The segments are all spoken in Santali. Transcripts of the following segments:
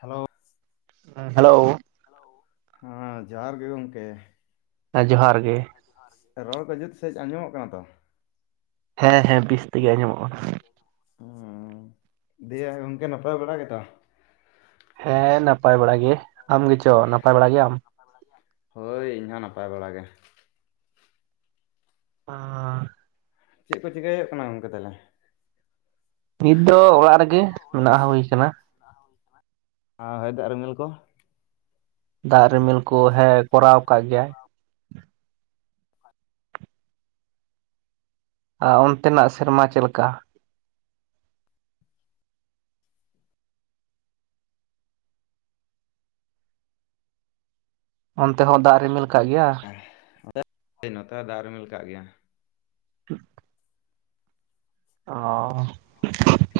ᱦᱮᱞᱳ, ᱦᱮ ᱦᱮᱞᱳ, ᱦᱮᱞᱳ, ᱦᱩᱸ ᱡᱚᱦᱟᱨ ᱜᱮ ᱜᱚᱝᱠᱮ ᱾ ᱦᱮᱸ ᱡᱚᱦᱟᱨ ᱜᱮ ᱾ ᱟᱨ ᱨᱚᱲ ᱠᱚ ᱡᱩᱛ ᱥᱮᱦᱤᱡ ᱟᱸᱡᱚᱢᱚᱜ ᱠᱟᱱᱟ ᱛᱚ? ᱦᱮᱸ ᱦᱮᱸ ᱵᱤᱥ ᱦᱮᱸ ᱦᱮᱸ ᱵᱮᱥ ᱛᱮᱜᱮ ᱟᱡᱚᱢᱚᱜ ᱠᱟᱱᱟ, ᱩ ᱫᱤᱭᱮ ᱜᱚᱝᱠᱮ ᱱᱟᱯᱟᱭ ᱵᱟᱲᱟ ᱜᱮᱛᱚ? ᱦᱮᱸ ᱱᱟᱯᱟᱭ ᱵᱟᱲᱟ ᱜᱮ, ᱟᱢ ᱜᱮᱪᱚ ᱱᱟᱯᱟᱭ ᱵᱟᱲᱟ ᱜᱮᱭᱟᱢ ᱾ ᱦᱳᱭ ᱤᱧᱦᱚᱸ ᱱᱟᱯᱟᱭ ᱵᱟᱲᱟ ᱜᱮ ᱾ ᱚᱻ ᱪᱮᱫ ᱠᱚ ᱪᱤᱠᱟᱹᱭᱚᱜ ᱠᱟᱱᱟ ᱜᱚᱝᱠᱮ ᱛᱟᱦᱟᱞᱮ? ᱱᱤᱛ ᱫᱚ ᱚᱲᱟᱜ ᱨᱮᱜᱮ ᱢᱮᱱᱟᱜ ᱦᱚ ᱦᱩᱭ ᱠᱟᱱᱟ ᱾ ᱟᱨ ᱦᱚᱭ ᱫᱟᱜ ᱨᱤᱢᱤᱞ ᱠᱚᱸ? ᱫᱟᱜ ᱨᱤᱢᱤᱞ ᱠᱚ ᱦᱮᱸ ᱠᱚᱨᱟᱣ ᱟᱠᱟᱫ ᱜᱮᱭᱟᱭ ᱾ ᱟ ᱚᱱᱛᱮᱱᱟᱜ ᱥᱮᱨᱢᱟ ᱪᱮᱫ ᱞᱮᱠᱟ? ᱚᱱᱛᱮ ᱦᱚᱸ ᱫᱟᱜ ᱨᱤᱢᱤᱞ ᱠᱟᱜ ᱜᱮᱭᱟ? [unintelligible] ᱱᱚᱛᱮ ᱦᱚᱭ ᱫᱟᱜ ᱨᱤᱢᱤᱞ ᱠᱟᱜ ᱜᱮᱭᱟ ᱾ ᱴᱷᱤᱠ ᱚᱻ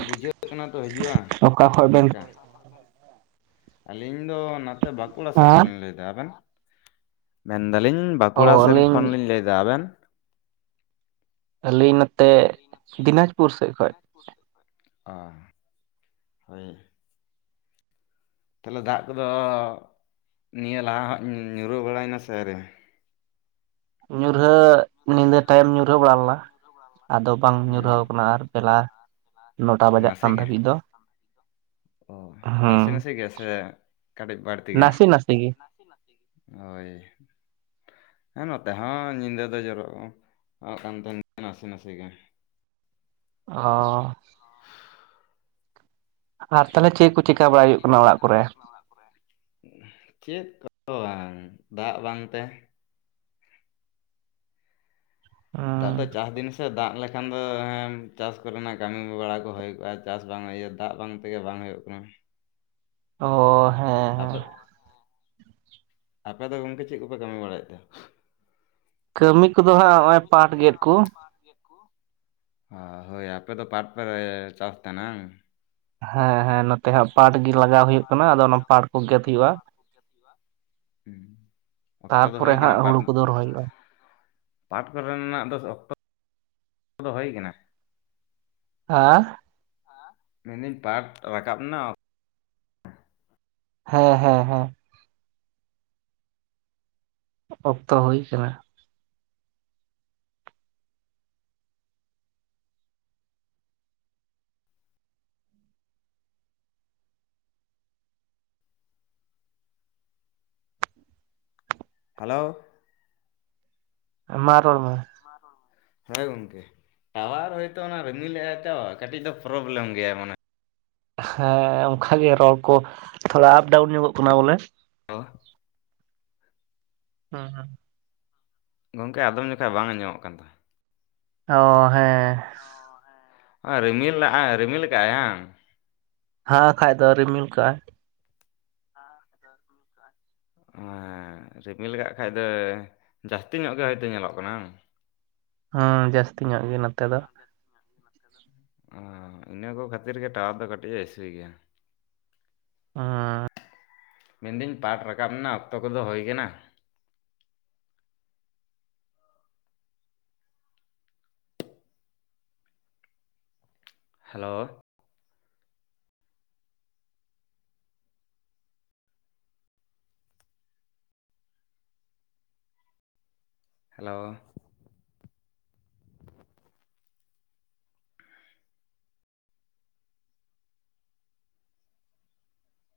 ᱵᱩᱡᱷᱟᱹᱜ ᱠᱟᱱᱟ ᱛᱚ ᱦᱤᱡᱩᱜᱼᱟ ᱚᱠᱟ ᱠᱷᱚᱡ ᱵᱮᱱ [unintelligible] ᱟᱹᱞᱤᱧ ᱫᱚ ᱱᱚᱛᱮ ᱵᱟᱸᱠᱩᱲᱟ ᱥᱮᱫ ᱠᱷᱚᱱ ᱞᱤᱧ ᱞᱟᱹᱭᱫᱟ, ᱟᱵᱮᱱ? ᱢᱮᱱᱫᱟᱞᱤᱧ ᱚ ᱵᱟᱸᱠᱩᱲᱟ ᱥᱮᱱ ᱟᱹᱞᱤᱧ ᱠᱷᱚᱱᱞᱤᱧ ᱞᱟᱹᱭᱮᱫᱟ, ᱟᱵᱮᱱ? ᱟᱹᱞᱤᱧ ᱱᱚᱛᱮ ᱫᱤᱱᱟᱡᱽᱯᱩᱨ ᱥᱮᱜ ᱠᱷᱚᱡ ᱾ ᱯᱩᱨ ᱥᱮᱫ ᱠᱷᱚᱡ ᱚ ᱦᱳᱭ ᱾ ᱛᱟᱦᱚᱞᱮ ᱫᱟᱜ ᱠᱚᱫᱚ ᱱᱤᱭᱟᱹ ᱞᱟᱦᱟ ᱦᱟᱜ ᱧᱩᱨᱟᱹ ᱵᱟᱲᱟᱭ ᱱᱟ ᱥᱮ ᱟᱹᱣᱨᱤ? ᱧᱩᱨᱦᱟᱹ ᱧᱤᱫᱟᱹ ᱴᱟᱭᱤᱢ ᱧᱩᱨᱦᱟᱹ ᱵᱟᱲᱟ ᱞᱮᱱᱟ ᱟᱫᱚ ᱵᱟᱝ ᱧᱩᱨᱦᱟᱹᱣ ᱦᱩᱸ ᱠᱟᱱᱟ ᱟᱨ ᱾ ᱛᱮᱞᱟ ᱱᱚᱴᱟ ᱵᱟᱡᱟᱜ ᱱᱟᱥᱮ ᱠᱟᱱ ᱜᱮ ᱫᱷᱟᱹᱵᱤᱡ ᱫᱚ ᱾ ᱚ ᱱᱟᱥᱮ ᱱᱟᱥᱮ ᱜᱮ ᱥᱮ ᱠᱟᱹᱴᱤᱡ ᱵᱟᱹᱲᱛᱤ ᱜᱮ? ᱱᱟᱥᱮ ᱱᱟᱥᱮ ᱜᱮ ᱱᱟᱥᱤ ᱱᱟᱥᱤ ᱜᱤ ᱾ ᱦᱳᱭ ᱾ ᱦᱮᱸ ᱱᱚᱛᱮ ᱦᱚᱸ ᱧᱤᱫᱟᱹ ᱫᱚ ᱡᱚᱨᱚᱜ ᱠᱟᱱ ᱛᱟᱦᱮᱱ ᱱᱟᱥᱮ ᱱᱟᱥᱮ ᱜᱮ ᱾ ᱚᱻ [inaudible] ᱟᱨ ᱛᱚᱞᱦᱮ ᱪᱮᱫ ᱟᱨ ᱪᱮᱠᱟ ᱵᱟᱲᱟᱭ ᱛᱟᱦᱚᱞᱮ ᱦᱩᱭᱩᱜ ᱪᱮᱫ ᱠᱚ ᱠᱟᱱᱟ ᱚᱲᱟᱜ ᱪᱮᱠᱟ ᱠᱚᱨᱮ? ᱦᱩᱭᱩᱜ ᱠᱟᱱᱟ ᱚᱲᱟᱜ ᱠᱚᱨᱮ? ᱪᱮᱫ ᱠᱚ ᱵᱟᱝ ᱫᱟᱜ ᱵᱟᱝ ᱛᱮ ᱾ ᱦᱩᱸ ᱮᱠᱷᱟᱱ ᱫᱚ ᱦᱮ ᱪᱟᱥ ᱠᱚᱨᱮᱱᱟᱜ ᱠᱟᱹᱢᱤ ᱵᱟᱲᱟ ᱠᱚ ᱦᱩᱭ ᱠᱚᱜᱼᱟ ᱪᱟᱥ ᱵᱟᱝ ᱤᱭᱟᱹ ᱫᱟᱜ ᱵᱟᱝ ᱛᱮᱜᱮ ᱵᱟᱝ ᱦᱩᱭᱩᱜ ᱠᱟᱱᱟ ᱾ ᱚᱸ ᱚ ᱦᱮᱸ ᱾ ᱟᱯᱮ ᱟᱯᱮ ᱫᱚ ᱜᱚᱝᱠᱮ ᱪᱮᱫ ᱠᱚᱯᱮ ᱠᱟᱹᱢᱤ ᱵᱟᱲᱟᱭᱮᱫ ᱛᱮ? ᱠᱟᱹᱢᱤ ᱠᱚᱫᱚ ᱦᱟᱸᱜ ᱱᱚᱜᱼᱚᱭ ᱯᱟᱴᱷ ᱜᱮᱫ ᱠᱩ᱾ ᱯᱟᱴᱷ ᱜᱮᱜ ᱠᱩ, ᱚ ᱦᱳᱭ ᱟᱯᱮᱫᱚ ᱯᱟᱴᱷ ᱯᱮ ᱪᱟᱥ ᱛᱟᱦᱮᱱᱟ ᱦᱟᱝ? ᱦᱮᱸ ᱦᱮᱸ ᱱᱚᱛᱮ ᱦᱟᱸᱜ ᱯᱟᱴᱷ ᱜᱮ ᱞᱟᱜᱟᱣ ᱦᱩᱭᱩᱜ ᱠᱟᱱᱟ ᱟᱫᱚ ᱚᱱᱟ ᱯᱟᱴ ᱠᱚ ᱜᱮᱫ ᱦᱩᱭᱩᱜᱼᱟ᱾ ᱦᱩᱸ ᱚᱠᱛᱚ ᱫᱚ ᱛᱟᱨᱯᱚᱨᱮ ᱦᱩᱭ ᱠᱟᱱᱟ ᱦᱟᱸᱜ ᱦᱩᱲᱩ ᱯᱟᱴᱷ ᱠᱚᱫᱚ ᱨᱮᱭᱟᱜ? ᱨᱚᱦᱚᱭ ᱦᱩᱭᱩᱜᱼᱟ ᱯᱟᱴ ᱠᱚᱨᱮᱱᱟᱜ ᱫᱚ ᱚᱠᱛᱚ ᱫᱚ ᱦᱩᱭ ᱠᱟᱱᱟ? ᱦᱟ, ᱢᱮᱱᱫᱟᱹᱧ ᱯᱟᱴ ᱨᱟᱠᱟᱵ ᱮᱱᱟ? ᱦᱮᱸ ᱦᱮᱸ ᱦᱮᱸ, ᱚᱠᱛᱚ ᱦᱩᱭ ᱟᱠᱟᱱᱟ, ᱦᱮᱞᱳ, ᱢᱟ ᱨᱚᱲ ᱢᱮ? ᱦᱮᱸ ᱜᱚᱝᱠᱮ, ᱴᱟᱣᱟᱨ ᱦᱚᱳᱭᱛᱚ ᱚᱱᱟ ᱨᱤᱢᱤᱞ ᱞᱮᱜᱟᱭ ᱛᱚ ᱠᱟᱹᱴᱤᱡ ᱫᱚ ᱯᱨᱚᱵᱞᱮᱢ ᱜᱮᱭᱟᱭ ᱢᱟᱱᱮ ᱦᱮᱸ ᱚᱱᱠᱟᱷᱟᱜᱮ ᱨᱚᱲ ᱠᱚ ᱛᱷᱚᱲᱟ ᱟᱯ ᱰᱟᱣᱩᱱ ᱧᱚᱜᱚᱜ ᱠᱟᱱᱟ ᱵᱚᱞᱮ, ᱳ, ᱦᱩᱸ ᱦᱩᱸ ᱜᱚᱢᱠᱮ ᱟᱫᱚᱢ ᱡᱚᱠᱷᱚᱱ ᱵᱟᱝ ᱟᱸᱚᱢᱚᱜ ᱠᱟᱱ ᱛᱟᱦᱮᱸ, ᱚ ᱦᱮᱸ, ᱨᱤᱢᱤᱞ ᱞᱟᱜᱟᱣ ᱨᱤᱢᱤᱞ ᱠᱟᱜᱼ ᱟᱭ ᱦᱟᱝ? ᱦᱟᱸ ᱠᱷᱟᱭ ᱫᱚ ᱨᱤᱢᱤᱞ ᱠᱟᱜᱼᱟ᱾ ᱦᱮᱸ ᱱᱚᱛᱮ ᱫᱚ ᱨᱤᱢᱤᱞ ᱠᱟᱜᱼᱟ ᱨᱤᱢᱤᱞ ᱠᱟᱜ ᱠᱷᱟᱡ ᱫᱚ ᱡᱟᱹᱥᱛᱤ ᱧᱚᱜ ᱜᱮ ᱦᱳᱭᱛᱳ ᱧᱮᱞᱚᱜ ᱠᱟᱱᱟ? ᱦᱮᱸ ᱡᱟᱹᱥᱛᱤ ᱧᱚᱜ ᱜᱮ ᱱᱚᱛᱮ ᱫᱚ, ᱡᱟᱹᱥᱛᱤ ᱧᱟᱜ ᱜᱮ ᱱᱚᱛᱮ ᱫᱚ, ᱾ ᱚ ᱤᱱᱟᱹ ᱠᱚ ᱠᱷᱟᱹᱛᱤᱨ ᱜᱮ ᱴᱟᱣᱟᱨ ᱫᱚ ᱠᱟᱹᱴᱤᱡ ᱮ ᱤᱥᱩᱭ ᱜᱮᱭᱟ᱾ ᱦᱮᱸ ᱢᱮᱱᱫᱟᱹᱧ ᱯᱟᱴᱷ ᱨᱟᱠᱟᱵ ᱨᱮᱱᱟᱜ ᱚᱠᱛᱚ ᱠᱚᱫᱚ ᱦᱩᱭ ᱠᱟᱱᱟ? Hello, hello,